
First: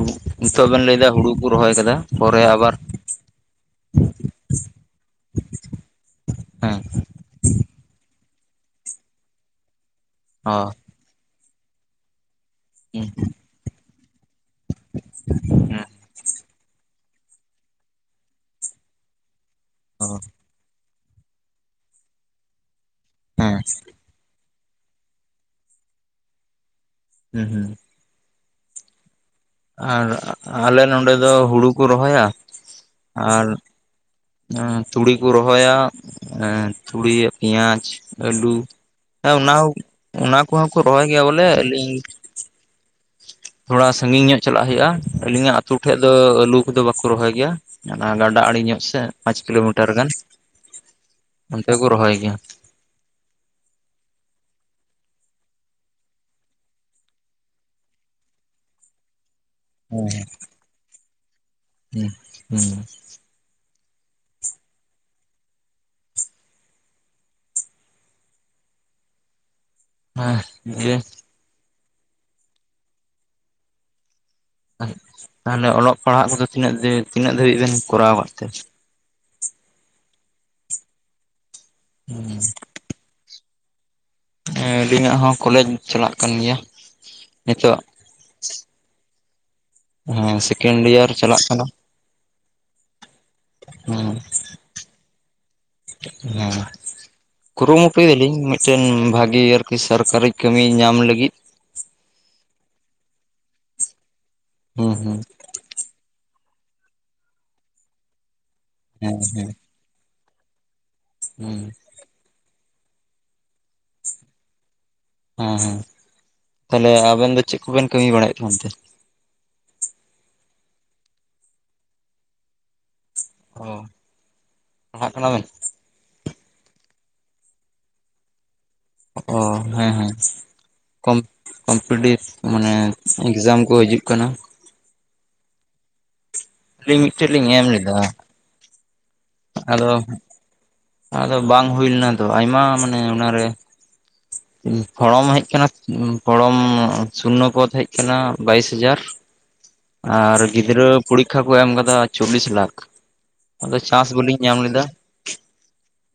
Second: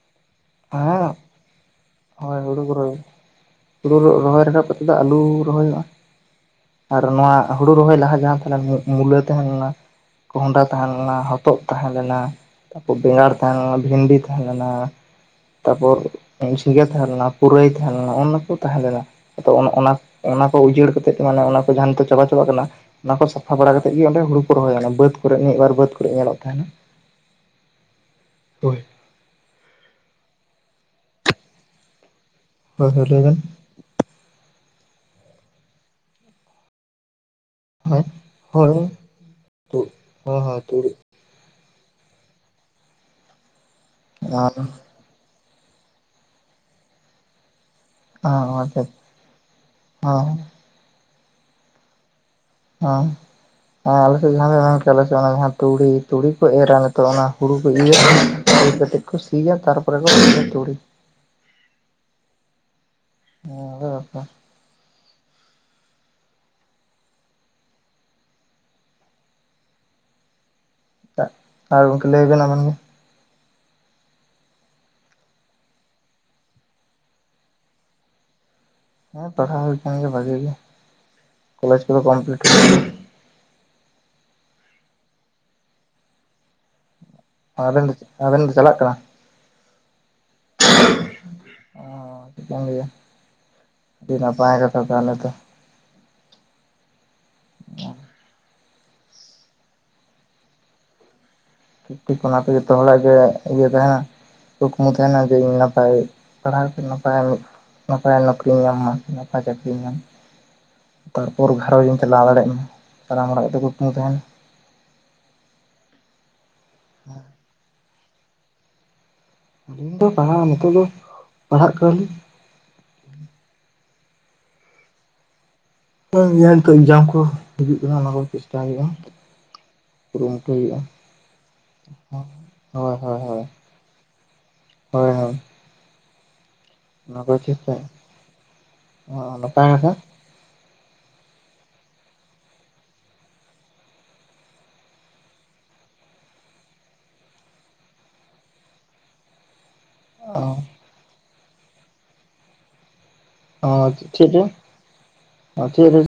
ᱱᱤᱛᱚᱜ ᱵᱮᱱ ᱦᱮᱸ ᱞᱟᱹᱭᱫᱟ ᱦᱩᱲᱩ ᱠᱚ ᱨᱚᱦᱚᱭ ᱠᱟᱫᱟ ᱦᱳᱭ ᱯᱚᱨᱮ ᱦᱩᱲᱩ ᱠᱚ ᱟᱵᱟᱨ ᱨᱚᱦᱚᱭ ᱦᱩᱲᱩ ᱨᱚ ᱨᱚᱦᱚᱭ ᱨᱟᱠᱟᱵ ᱠᱟᱛᱮᱫ ᱫᱚ ᱟᱹᱞᱩ ᱨᱚᱦᱚᱭᱚᱜᱼᱟ᱾ ᱦᱮᱸ ᱟᱨ ᱱᱚᱣᱟ ᱦᱩᱲᱩ ᱨᱚᱦᱚᱭ ᱞᱟᱦᱟ ᱡᱟᱦᱟᱸ ᱛᱷᱟᱞᱮᱱ ᱢᱩᱜ ᱢᱩᱞᱟᱹ ᱛᱟᱦᱮᱞᱮᱱᱟ᱾ ᱚ ᱠᱚᱸᱦᱰᱟ ᱛᱟᱦᱮᱸ ᱞᱮᱱᱟ, ᱦᱚᱛᱚᱫ ᱛᱟᱦᱮᱸ ᱞᱮᱱᱟ, ᱛᱟᱯᱚᱨ ᱦᱩᱸ ᱵᱮᱸᱜᱟᱲ ᱛᱟᱦᱮᱸ ᱞᱮᱱᱟ, ᱵᱷᱤᱱᱰᱤ ᱛᱟᱦᱮᱸ ᱞᱮᱱᱟ᱾ ᱻ [inaudible] ᱛᱟᱯᱚᱨ ᱡᱷᱤᱸᱜᱟᱹ ᱛᱟᱦᱮᱸ ᱞᱮᱱᱟ, ᱯᱩᱨᱟᱹᱭ ᱛᱟᱦᱮᱸ ᱞᱮᱱᱟ ᱚᱱᱱᱟ ᱠᱚ ᱛᱟᱦᱮᱸ ᱞᱮᱱᱟ ᱟᱫᱚ ᱚᱱ ᱚᱱᱟ ᱚ ᱚᱱᱟ ᱠᱚ ᱩᱡᱟᱹᱲ ᱠᱟᱛᱮᱫ ᱢᱟᱱᱮ ᱚᱱᱟ ᱠᱚ ᱡᱟᱦᱟᱸ ᱱᱤᱛᱚᱜ ᱪᱟᱵᱟ ᱪᱟᱵᱟᱜ ᱠᱟᱱᱟ ᱚᱱᱟ ᱠᱚ ᱥᱟᱯᱷᱟ ᱦᱮᱸ ᱵᱟᱲᱟ ᱠᱟᱛᱮᱫ ᱜᱮ ᱚᱸᱰᱮ ᱦᱩᱲᱩ ᱠᱚ ᱨᱚᱦᱚᱭᱟ ᱚᱱᱟ ᱵᱟᱹᱫᱽ ᱠᱚᱨᱮ ᱢᱤᱫ ᱵᱟᱨ ᱵᱟᱹᱫᱽ ᱠᱚᱨᱮᱜ ᱧᱮᱞᱚᱜ ᱛᱟᱦᱮᱸᱱᱟ᱾ ᱦᱩᱸ ᱦᱩᱸ᱾ ᱦᱳᱭ᱾ ᱟᱨ ᱟᱞᱮ ᱱᱚᱸᱰᱮ ᱫᱚ ᱦᱩᱲᱩ ᱠᱚ ᱨᱚᱦᱚᱭᱟ, ᱦᱳᱭ ᱦᱳᱭ ᱞᱟᱹᱭ ᱵᱮᱱ᱾ ᱟᱨ ᱛᱩᱲᱤ ᱠᱚ ᱨᱚᱦᱚᱭᱟ, ᱮᱸ ᱛᱩᱲᱤ ᱯᱮᱸᱭᱟᱡ, ᱦᱳᱭ ᱟᱹᱞᱩ ᱦᱳᱭ ᱦᱮᱸ ᱚᱱᱟ ᱦᱚᱸ ᱚᱱᱟ ᱦᱳᱭ ᱦᱳᱭ ᱠᱚᱦᱚᱸ ᱠᱚ ᱛᱩᱲᱤ ᱨᱚᱦᱚᱭ ᱜᱮᱭᱟ ᱵᱚᱞᱮ ᱟᱹᱞᱤᱧ ᱛᱷᱚᱲᱟ ᱥᱟᱺᱜᱤᱧ ᱧᱚᱜ ᱟᱨ ᱪᱟᱞᱟᱜ ᱦᱩᱭᱩᱜ-ᱟ ᱟᱹᱞᱤᱧᱟᱜ ᱟᱹᱛᱩ ᱴᱷᱮᱡ ᱫᱚ ᱟᱹᱞᱩ ᱠᱚᱫᱚ ᱵᱟᱠᱚ ᱨᱚᱦᱚᱭ ᱜᱮᱭᱟ᱾ ᱧᱟᱞᱟ ᱜᱟᱰᱟ ᱟᱲᱮ ᱟᱪᱪᱷᱟ ᱧᱚᱜ ᱥᱮᱫ ᱯᱟᱸᱪ ᱠᱤᱞᱳᱢᱤᱴᱟᱨ ᱜᱟᱱ, ᱦᱮᱸ ᱚᱱᱛᱮ ᱠᱚ ᱨᱚᱦᱚᱭ ᱜᱮᱭᱟ᱾ ᱦᱚᱸ᱾ ᱦᱮᱸ ᱟᱞᱮ ᱥᱮᱫ ᱡᱟᱦᱟᱸ [inaudible] ᱢᱮᱱ ᱠᱮᱭᱟ ᱟᱞᱮ ᱥᱮᱫ ᱚᱱᱟ ᱡᱟᱦᱟᱸ ᱛᱩᱲᱤ ᱛᱩᱲᱤ ᱠᱚ ᱮᱨᱟ ᱱᱤᱛᱚᱜ ᱚᱱᱟ ᱦᱩᱲᱩ ᱠᱚ [inaudible] ᱤᱨ ᱠᱟᱛᱮᱜ ᱠᱚ ᱫᱤᱭᱟ ᱛᱟᱨᱯᱚᱨᱮ ᱠᱚ ᱦᱮᱸ [inaudible] ᱛᱩᱲᱤ᱾ [inaudible] ᱦᱩᱸ ᱦᱮᱸ, ᱫᱤᱭᱮ ᱟ ᱟᱨ ᱜᱚᱝᱠᱮ ᱞᱟᱹᱭ ᱵᱮᱱ ᱟᱵᱮᱱ ᱜᱮ᱾ ᱛᱟᱦᱚᱞᱮ ᱚᱞᱚᱜ ᱯᱟᱲᱦᱟᱜ ᱠᱚᱫᱚ ᱛᱤᱱᱟᱹᱜ [inaudible] ᱛᱤᱱᱟᱹᱜ ᱫᱟᱹᱵᱤᱡ ᱵᱮᱱ ᱠᱚᱨᱟᱣ ᱟᱠᱟᱫ ᱛᱮ? ᱦᱮᱸ ᱯᱟᱲᱦᱟᱣ ᱦᱩᱭ ᱟᱠᱟᱱ ᱜᱮᱭᱟ ᱵᱷᱟᱜᱮ ᱜᱮ, ᱠᱚᱞᱮᱡᱽ ᱠᱚᱫᱚ ᱠᱚᱢᱯᱞᱤᱴ [inaudible] ᱦᱮ ᱟᱹᱞᱤᱧᱟᱜ ᱦᱚᱸ ᱠᱚᱞᱮᱡ ᱪᱟᱞᱟᱜ ᱠᱟᱱ ᱜᱮᱭᱟ ᱱᱤᱛᱚᱜ ᱟᱵᱮᱱ ᱫᱚ ᱟᱵᱮᱱ ᱫᱚ ᱪᱟᱞᱟᱜ ᱠᱟᱱᱟ ᱦᱮᱸ ᱥᱮᱠᱮᱱᱰ ᱤᱭᱟᱨ ᱪᱟᱞᱟᱜ ᱠᱟᱱᱟ ᱚ ᱪᱮᱠᱟᱹᱧ ᱞᱟᱹᱭᱟ ᱴᱤ ᱱᱟᱯᱟᱭ ᱜᱮᱛᱚ ᱛᱟᱦᱚᱞᱮ ᱛᱚ ᱦᱚᱸ ᱠᱩᱨᱩᱢᱩᱴᱩᱭ ᱭᱟᱞᱤᱧ ᱢᱤᱫᱴᱮᱱ ᱵᱷᱟᱜᱤ ᱟᱨᱠᱤ ᱥᱟᱨᱠᱟᱨᱤ ᱠᱟᱹᱢᱤ ᱧᱟᱢ ᱞᱟᱹᱜᱤᱫ᱾ ᱴᱷᱤᱠ ᱴᱷᱤᱠ ᱚᱱᱟᱛᱮ ᱡᱚᱛᱚ ᱦᱚᱲᱟᱜ ᱜᱮ ᱤᱭᱟᱹ ᱛᱟᱦᱮᱸᱱᱟ ᱠᱩᱠᱢᱩ ᱦᱩᱸ ᱦᱩᱸ ᱛᱟᱦᱮᱸᱱᱟ ᱡᱮ ᱤᱧ ᱱᱟᱯᱟᱭ ᱯᱟᱲᱦᱟᱣ ᱠᱟᱛᱮ ᱱᱟᱯᱟᱭ ᱱᱚᱠᱨᱤᱧ ᱧᱟᱢᱟ ᱦᱮᱸ ᱱᱟᱯᱟᱭ ᱦᱮᱸ ᱪᱟᱹᱠᱨᱤᱧ ᱧᱟᱢᱟ᱾ ᱛᱟᱨᱯᱚᱨ ᱦᱮᱸ ᱜᱷᱟᱨᱚᱸᱧ ᱤᱧ ᱪᱟᱞᱟᱣ ᱫᱟᱲᱮᱭᱟᱜ ᱢᱟ ᱥᱟᱱᱟᱢ ᱦᱚᱲᱟᱜ ᱜᱮᱛᱚ ᱠᱩᱴᱢᱩ ᱛᱟᱦᱮᱸᱱ ᱦᱮᱸ ᱦᱮᱸ ᱛᱟᱦᱚᱞᱮ ᱟᱵᱮᱱ ᱫᱚ ᱪᱮᱫ ᱠᱚᱵᱮᱱ ᱠᱟᱹᱢᱤ ᱵᱟᱲᱟᱭᱮᱫ ᱠᱟᱱ ᱛᱮ? ᱟᱹᱞᱤᱧ ᱫᱚ ᱯᱟᱲᱦᱟᱜ ᱱᱤᱛᱚᱜ ᱫᱚ ᱯᱟᱲᱦᱟᱜ ᱠᱟᱱᱟ ᱞᱤᱧ ᱚ ᱯᱟᱲᱦᱟᱜ ᱠᱟᱱᱟ ᱵᱮᱱ? ᱱᱤᱛᱚᱜ ᱮᱠᱡᱟᱢ ᱠᱚ ᱦᱤᱡᱩᱜ ᱠᱟᱱᱟ ᱚᱱᱟ ᱠᱚ ᱪᱮᱥᱴᱟᱭ ᱦᱩᱭᱩᱜᱼᱟ ᱚ ᱦᱮᱸ ᱦᱮᱸ ᱠᱩᱨᱩᱢᱩᱴᱩᱭ ᱦᱩᱭᱩᱜᱼᱟ ᱠᱚᱢ ᱠᱚᱢᱯᱤᱴᱤᱵᱷ ᱢᱟᱱᱮ ᱦᱳᱭ ᱦᱳᱭ ᱦᱳᱭ ᱮᱠᱡᱟᱢ ᱠᱚ ᱦᱤᱡᱩᱜ ᱠᱟᱱᱟ ᱦᱳᱭ ᱦᱳᱭ ᱟᱹᱞᱤᱧ ᱢᱤᱫᱴᱮᱡ ᱱᱟᱯᱟᱭ ᱞᱤᱧ ᱴᱷᱤᱠ ᱮᱢ ᱥᱮ ᱞᱮᱫᱟ ᱚ ᱟᱫᱚ ᱟᱫᱚ ᱵᱟᱝ ᱦᱩᱭ ᱞᱮᱱᱟ ᱛᱚ ᱟᱭᱢᱟ ᱢᱟᱱᱮ ᱚᱱᱟᱨᱮ ᱯᱷᱚᱲᱚᱢ ᱦᱮᱡ ᱠᱟᱱᱟ ᱯᱷᱚᱲᱚᱢ ᱥᱩᱱᱚ ᱯᱚᱫ ᱦᱮᱡ ᱠᱟᱱᱟ ᱵᱟᱭᱤᱥ ᱦᱟᱡᱟᱨ ᱻ ᱟᱨ ᱜᱤᱫᱽᱨᱟᱹ ᱯᱚᱨᱤᱠᱷᱟ ᱠᱚ ᱮᱢ ᱠᱟᱫᱟ ᱪᱚᱵᱵᱤᱥ ᱞᱟᱠᱷ ᱟᱫᱚ ᱪᱟᱥ ᱵᱟᱞᱤᱧ ᱧᱟᱢ ᱞᱮᱫᱟ ᱟᱨ ᱪᱮᱫ ᱨᱮ